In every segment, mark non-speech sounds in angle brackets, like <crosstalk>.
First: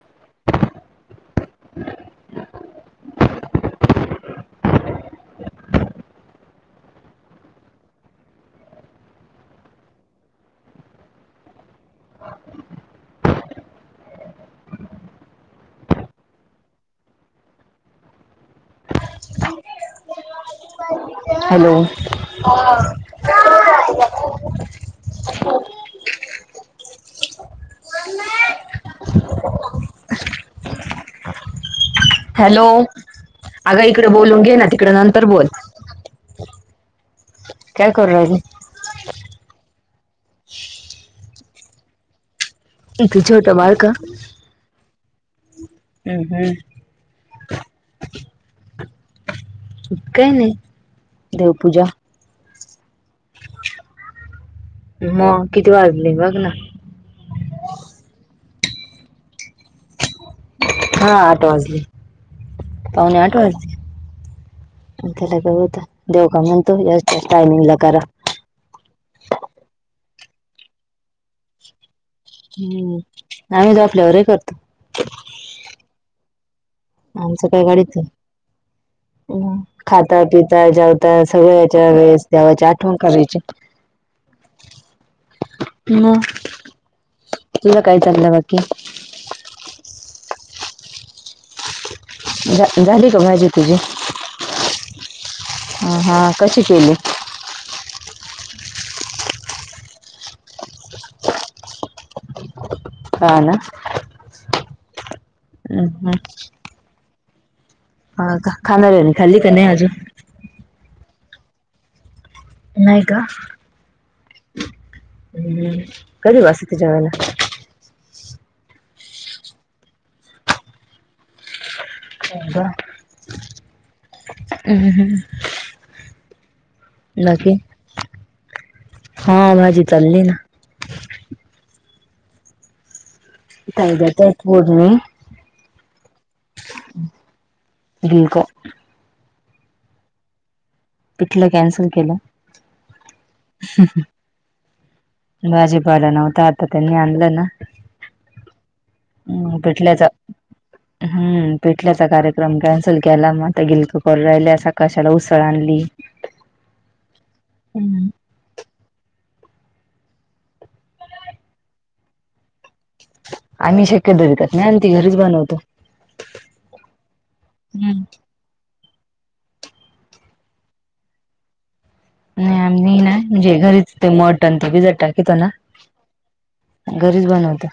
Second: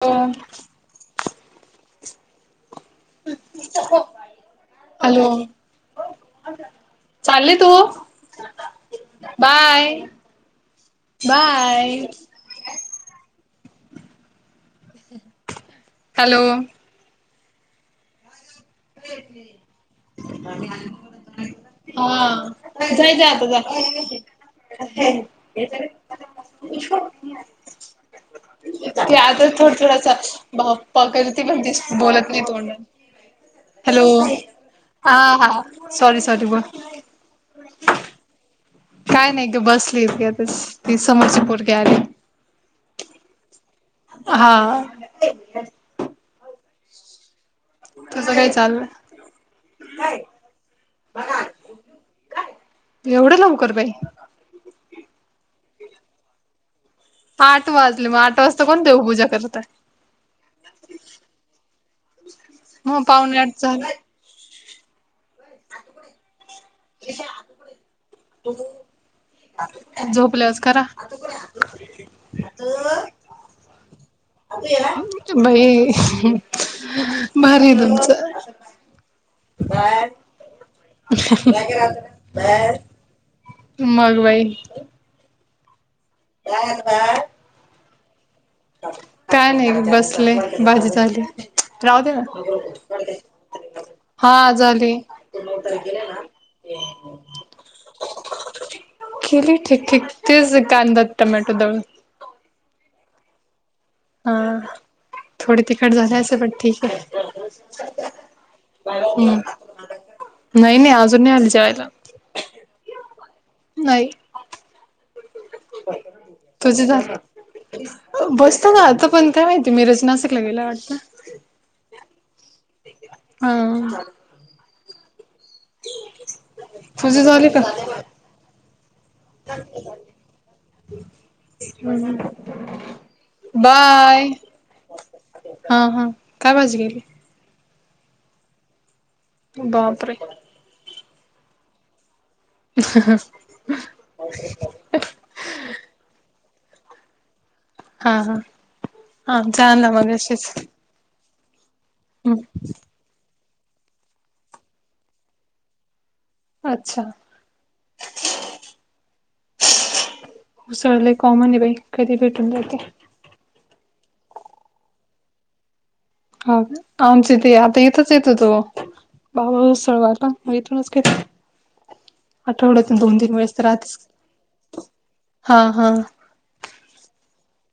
कोण- हॅलो- चांल्ली तू? Bye- bye. हॅलो- <inaudible> हॅलो हां जायचंय आत्ता जा. <unintelligible> ते आता थोड थोडासा भा पकडती म्हणजेच बोलत नाही तोंडानी - अंग इकडें बोलून घे नां तिकडे हा नंतर बोल. हा सॉरी सॉरी बोल- काय करू राहीली? काय नाही गं बसलीय गे ती समोरची पोरगी आलीये - इथ छोट बारक- हां. हम् हम्. तसं काय चाललंय. काही नाही देवपूजा. एवढं लवकर बाई मग किती वाजले बघ ना. आठ वाजले मग आठ वाजता कोण देवपूजा करतय हा आठ वाजले मग पाहुणे आठचाला मला ग होत देव कामणंतु येस् टामिंग कारार <unintelligible> झोपल्यावरच करा <unintelligible> हम्म आम्ही झोपल्यावरी करतो. <unintelligible> भइ <unintelligible> आमचं काय गाडीत ये, उ खाता पिता जेव आता सगळ्याहेच्या वेळेस देवाची आठवण करायची. मग बाई म. कानवा <unintelligible> तुला काय चाललं बाकी. काय नाही बसले, भाजी चालीय राहूद्या झा- झाली ना का भाजी हा झाली अ हा कशी केली? केली ठीक ठीक तेच कांदा टमॅटो दळून हा ना हा थोडी तिखट हम्म, झाले अस पण ठीक ये हा का? खाणाऱ्याने खाल्लि का नाही आजून? नाही नाही अजून नाही आली जेवायला नाही का? नाही हम्म. कधी वाजता तुझी तुझ्या झा <unintelligible> बसत ना आता, पण काय माहिती मिरच नाशिकला गेला वाटत <unintelligible> हा <unintelligible> उ हम्म. तुझी झाली बाकी का हा भाजी चालली ना <unintelligible> ताई बाय देतायत फोडणी हा हा, काय भाजी केली? <unintelligible> का बापरे! पिठलं कॅन्सल केलं. <inaudible> भाजी पाला नव्हता, आता त्यांनी आणलं ना हा हा, हम्म, आमचं आणलं पिठल्याचा मगाशीच हम्म पिटल्याचा हम्म. कार्यक्रम कॅन्सल केला म आता गिलक करु राहिल्या सकाशाला उसळ आणली. अच्छा! हम्म. उसळ लय कॉमन ये बाई, कधी ही भेटून जाते. आम्ही शक्यतो विकत नाही आणते, घरीच बनवतो. हा का? आमचे ते आता हम्म. इथच येत होतो ओ बाबा उसळवाटा म इथूनच <unintelligible> नाही आठवड्यातून आम्ही ना दोन तीन म्हणजे वेळेस तर घरीच राहतेच. ते मटन ते भिजत टाकीतो ना हा हा घरीच बनवतो.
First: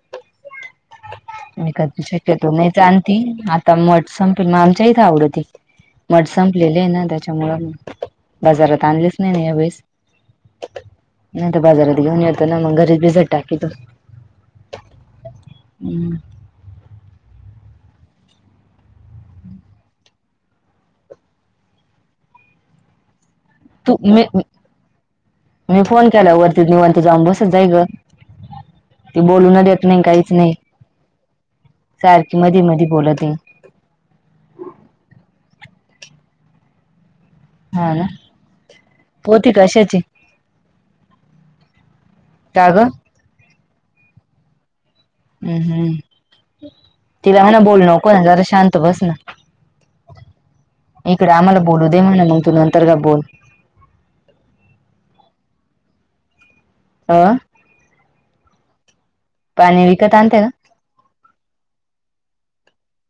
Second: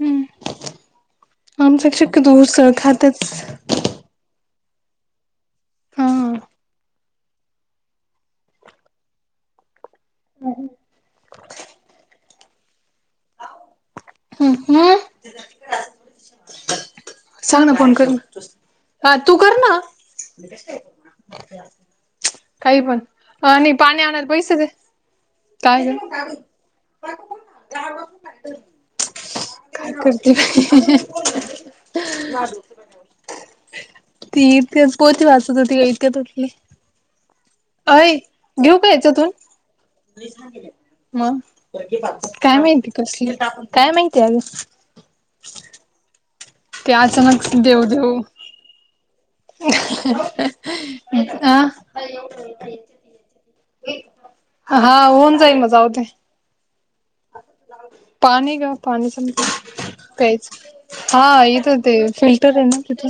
हम् आमच्यात शक्यतो उसळ खातच ता मठ संपेल ना आमच्या इथ आवडते. हा. मठ संपलेले यै ना त्याच्यामुळ, बाजारात आणलेच नाही ना यावेेळेस नाही तर बाजारात घेऊन येतो ना मंग घरी भिजत टाकीेतो हम् हम् उम्म. सांग ना कोण करी? हा तू कर ना, मी कशी काय <unintelligible> काही पण आणि तू पाणी मी आणायला पैसे दे मी काय ग फोन केला वरती निवांत जाऊन बसत जाय गं <unintelligible> ती बोलन देत काय नई, काहीच करते नई, बाई सारखी मधी मधी बोलते <inaudible> ती इथेच पोती वाचत होती <unintelligible> त्यातली हा ना. अय घेऊ का याच्यातून पोती कशाची म काय का ग माहिती कसली, काय माहिती आग हम्म हम्म ते तिला अचानक म्हण देव बोलु नको देव ना जरा शांत बस ना. इकडे अ आम्हाला बोलू दे. म्हणा मग तू नंतरन बोल. हा होऊन जाईल ना जाऊदे. अ पाणी गं पाणी पाणी संपले विकत आणते का प्यायच. हा येते ते फिल्टर आहे ना तिथे.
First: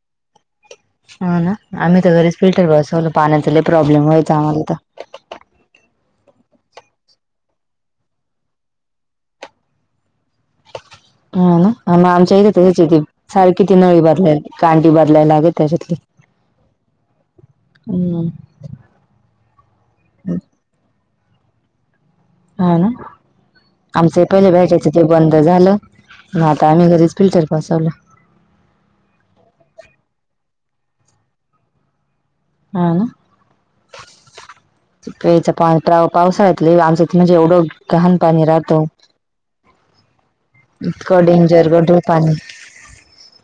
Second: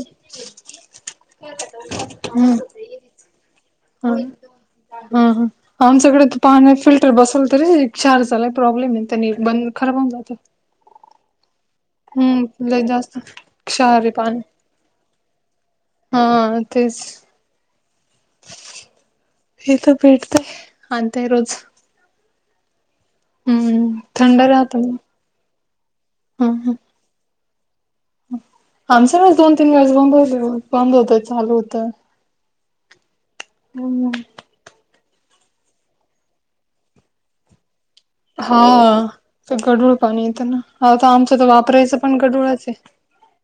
हा ना आम्ही तर घरीच हम्म फिल्टर बसवलो. पाण्याचा प्रॉब्लेम व्हायचा आम्हाला तर. हम हा आमच्याकडे पाणी फिल्टर बसल तरी चार झाला प्रॉब्लेम आहे त्यानी बंद खराब होऊन जातं. हा ना मग आमच्या इथे लय जास्त त्याच्यासारखी ती क्षार नळी आहे पाणी बदलायला काठी बदलायला लागे त्याच्यातली. हा तेच हम् ईथ भेटते आणते रोज हा ना हम्म आमच थंड पहिले राहत भेटायचं ते बंद झालं. मग आता आम्ही घरीच. फिल्टर बसवला. आमच्या वेळेस दोन तीन वेळेस बंद होते. बंद होत चालू होतं. हा ना, प्यायच्या पान्याचा पावसाळ्यात लय आमचं म्हणजे एवढं घाण पाणी हा राहतं तर गडूळ पाणी येत ना. आता इतकं आमच्यात तर डेंजर वापरायचं गढूळ पण पाणी गडूळ च आहे.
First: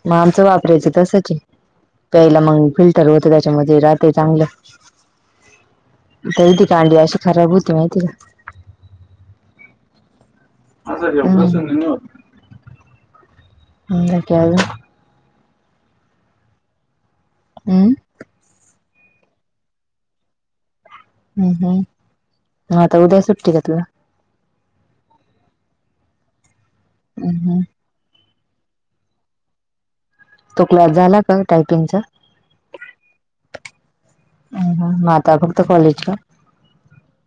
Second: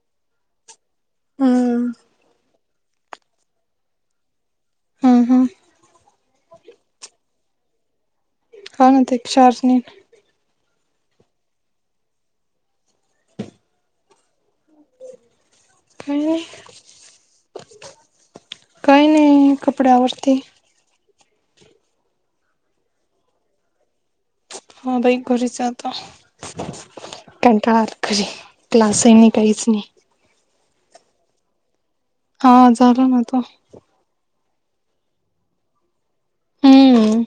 मग आमचं वापरायच तसंच आहे. हम्म प्यायला मग फिल्टर होत त्याच्यामध्ये राहते चांगलं. हा हा तरी ती कांडी अशी खराब होती माहिती का पाण्याचा काही त्रास नाही. हम अ काय हो हॅलो हम्म काही नाही कपडे आवरती. हम् हम् हा आता उद्या सुट्टी घेतली आहे. हा बाईक घरीच आहे. आता हम्म हम्म कंटाळा आलता घरी क्लासही नाही काहीच नाही. तो क्लास झाला का टायपिंगचा? हा झालं ना आता. हा मगं आता फक्त कॉलेज का? हम्म,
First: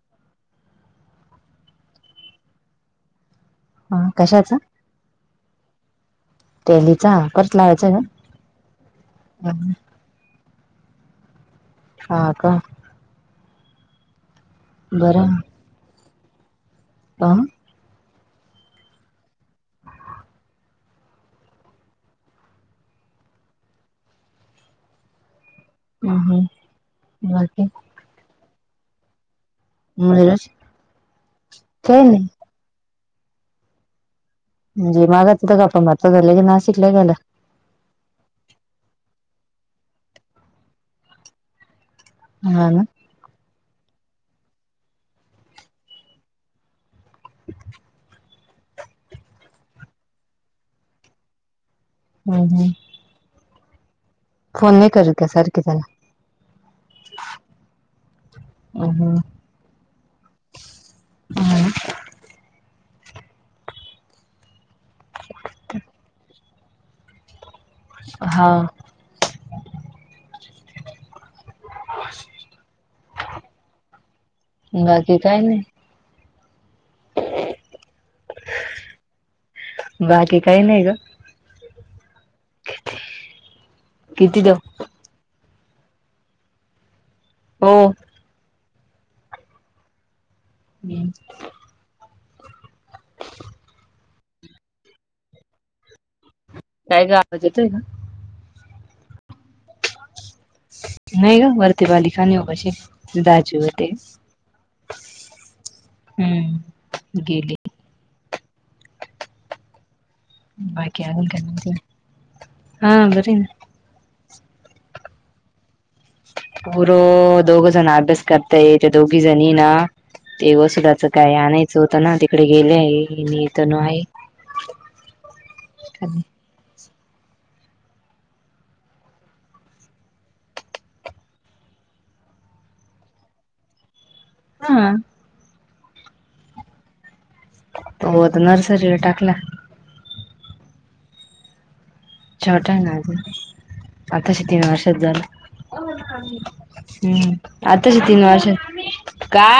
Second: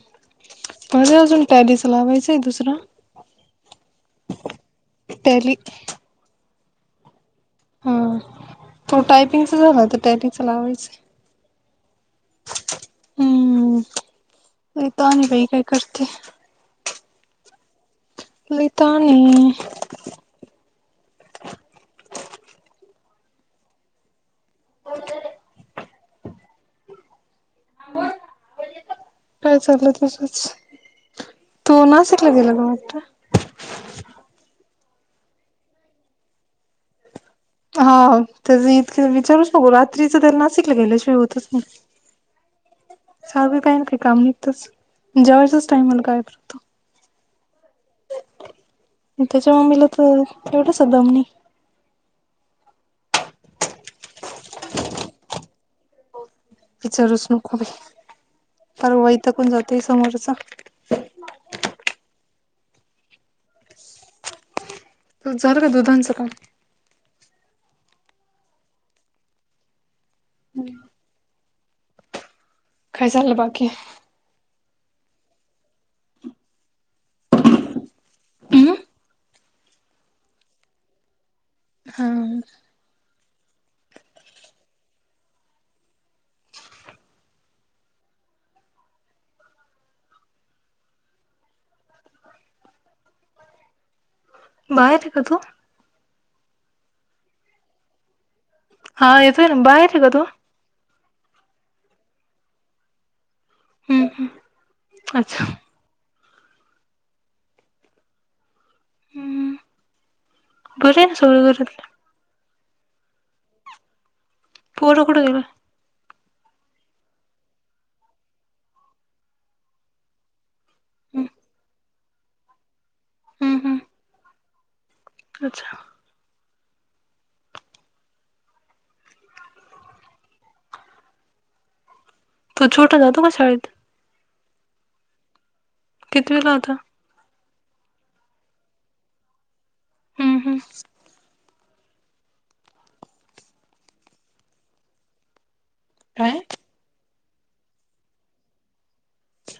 बघू अजून टॅलीच लावायचय दुसरा. हा कशाचा? टॅली टॅलीचा कर. हा तो टायपिंगच झालं आता टॅलीचा लावायचं. हा का. हम्म, नाही बाई काय करते. ह. लई ताण आहे. हम, हम, बाकीे <unintelligible> काय चाललं नीरज तसच, तू काही नाही नाशिकला गेलाला वाटत? म्हणजे माझं कुठ जात ना, झालं की नाशिकलं झालं. हा त्याच इतके विचारूच नको रात्रीच तर नाशिकला गेल्याशिवाय होतच नाहि. हा चाय काय ना काही काम निघतच जेवयच्याच टाइमला काय होतो. त्याच्या मम्मीला तर एवढंच बामणी हम हा फोन नाही करू का सारखे त्याला विचारूच नको हम्म, परवा इथ कोण जातय समोरचा हम तुझं झालं का दुधांचं काम? हा. काय चालाय बाकी. बाकी काही नाही. हम्म बाकी काही नाही गं. हा. किती दिव हो. हम्! बाहेर आहे का तू? काय गं आवाज येतोय ना. हा येतोय ना. बाहेर आहे का तू? नाही गं वरती <inaudible> तेच, हम्म हम्म अच्छा हम्म! गेली. हम्म बरे आहे ना सगळे घरातले <inaudible> पोर कुठं <unintelligible> पोर दोघ जण अभ्यास करताय येत दोघी जणी ना ते वसुलाचं काय आणायचं होतं ना तिकडे गेले आहे. आणि हम्म तनु हम्म आहे. अच्छा तो छोटा जातो का शाळेत? हा. कितवीला आता? हो, आता नर्सरीला टाकला. हम्, हम्म! छोटा आहे ना आजून आताशी तीन वर्षाचा झाला. काय हम्म! आताच तीन वर्ष.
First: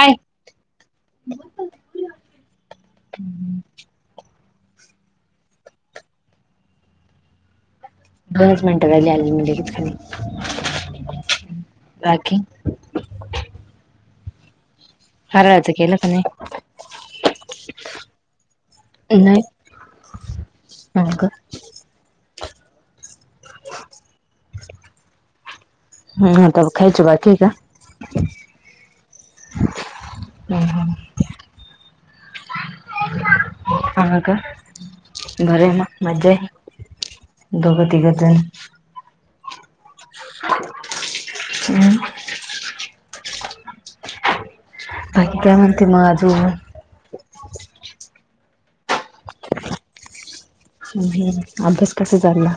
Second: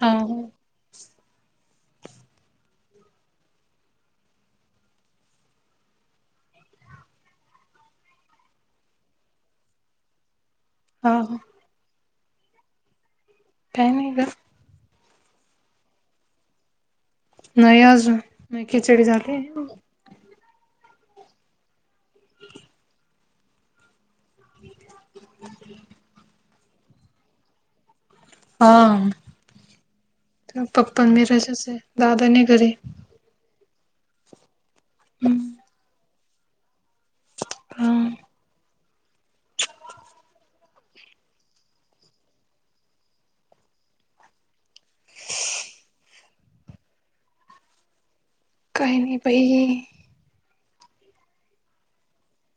हा ह. <inaudible> <inaudible> हा ह. बाकी काय नाही का हरळज के लख नाही नाही आज नाही खिचडी झाली ह का अ् ह त खयच बा ठीक आहे हा पप्प मेराजच आहे दादाने घरी आ का बरे म मजा दोग हा त गजन <inaudible> हम् बाकी काय म्हणते मगं अजून? काहीही बाई. हम्म, हम्म! अभ्यास कसा चालला?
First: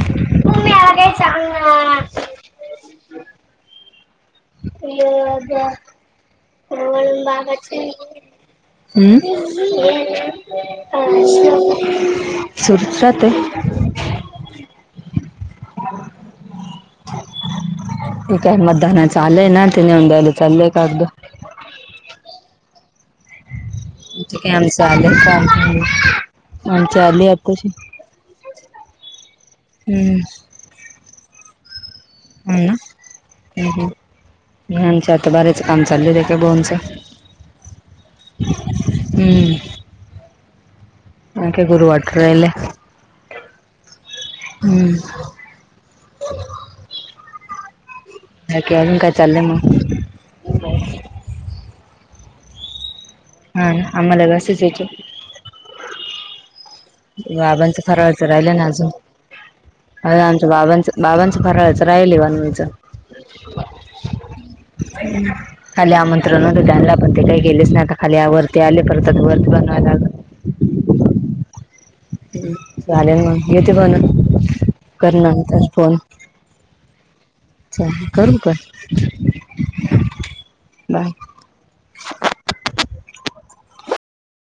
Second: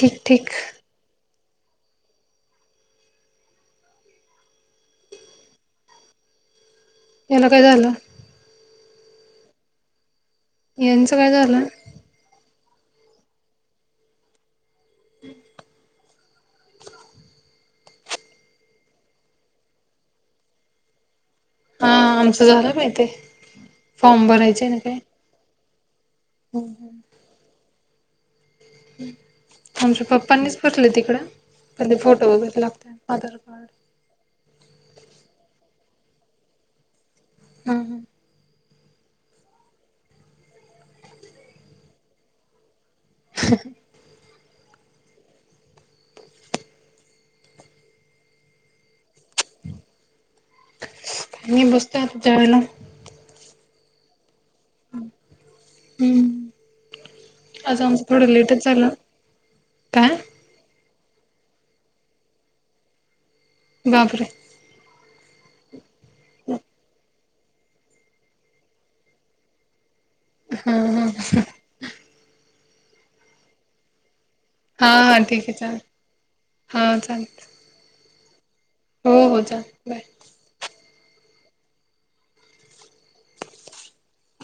ठीक ठीक. े <inaudible> <inaudible> हम्म! <unintelligible> याला काय झालं यांचं काय झालं सुरूच राहतोय हे काय मदानाच आलय ना ते नेऊन दयायला चाललंय कागद हा आमचं झालं माहिती आहे आमच अलय कागद आमच अलय अत्ताशी आमच्या पप्पांनीच पोचलय तिकडे पण ते फोटो हो वगैरे लागते आधार कार्ड ह्यांच आता बऱ्याच काम चाललय रेका बोनचं <inaudible> हम्म आणि काय बर वाटून रायलय हम्म बाकी अजून काय चालले मग मी बस तो आतो जायला हा आम्हाला ग असचयच हम्म आज बाबांचा आमचं फराळाच थोडं राहिला ना लेटच अजून झालं काय बाबांचं बाबांचं फराळाचं राहिल बनवायचं बापरे <inaudible> खाली आ मंत्र नला पते काही गेल्ले स्नाक खाली आ वरती आली पररतात वरती बनवायला हा हा ह चालेल मग येते बण हा कर हा ठीक आहे नंतर चालेल फोन हा चाल. तय चल करू बांद चालेल बाय बाय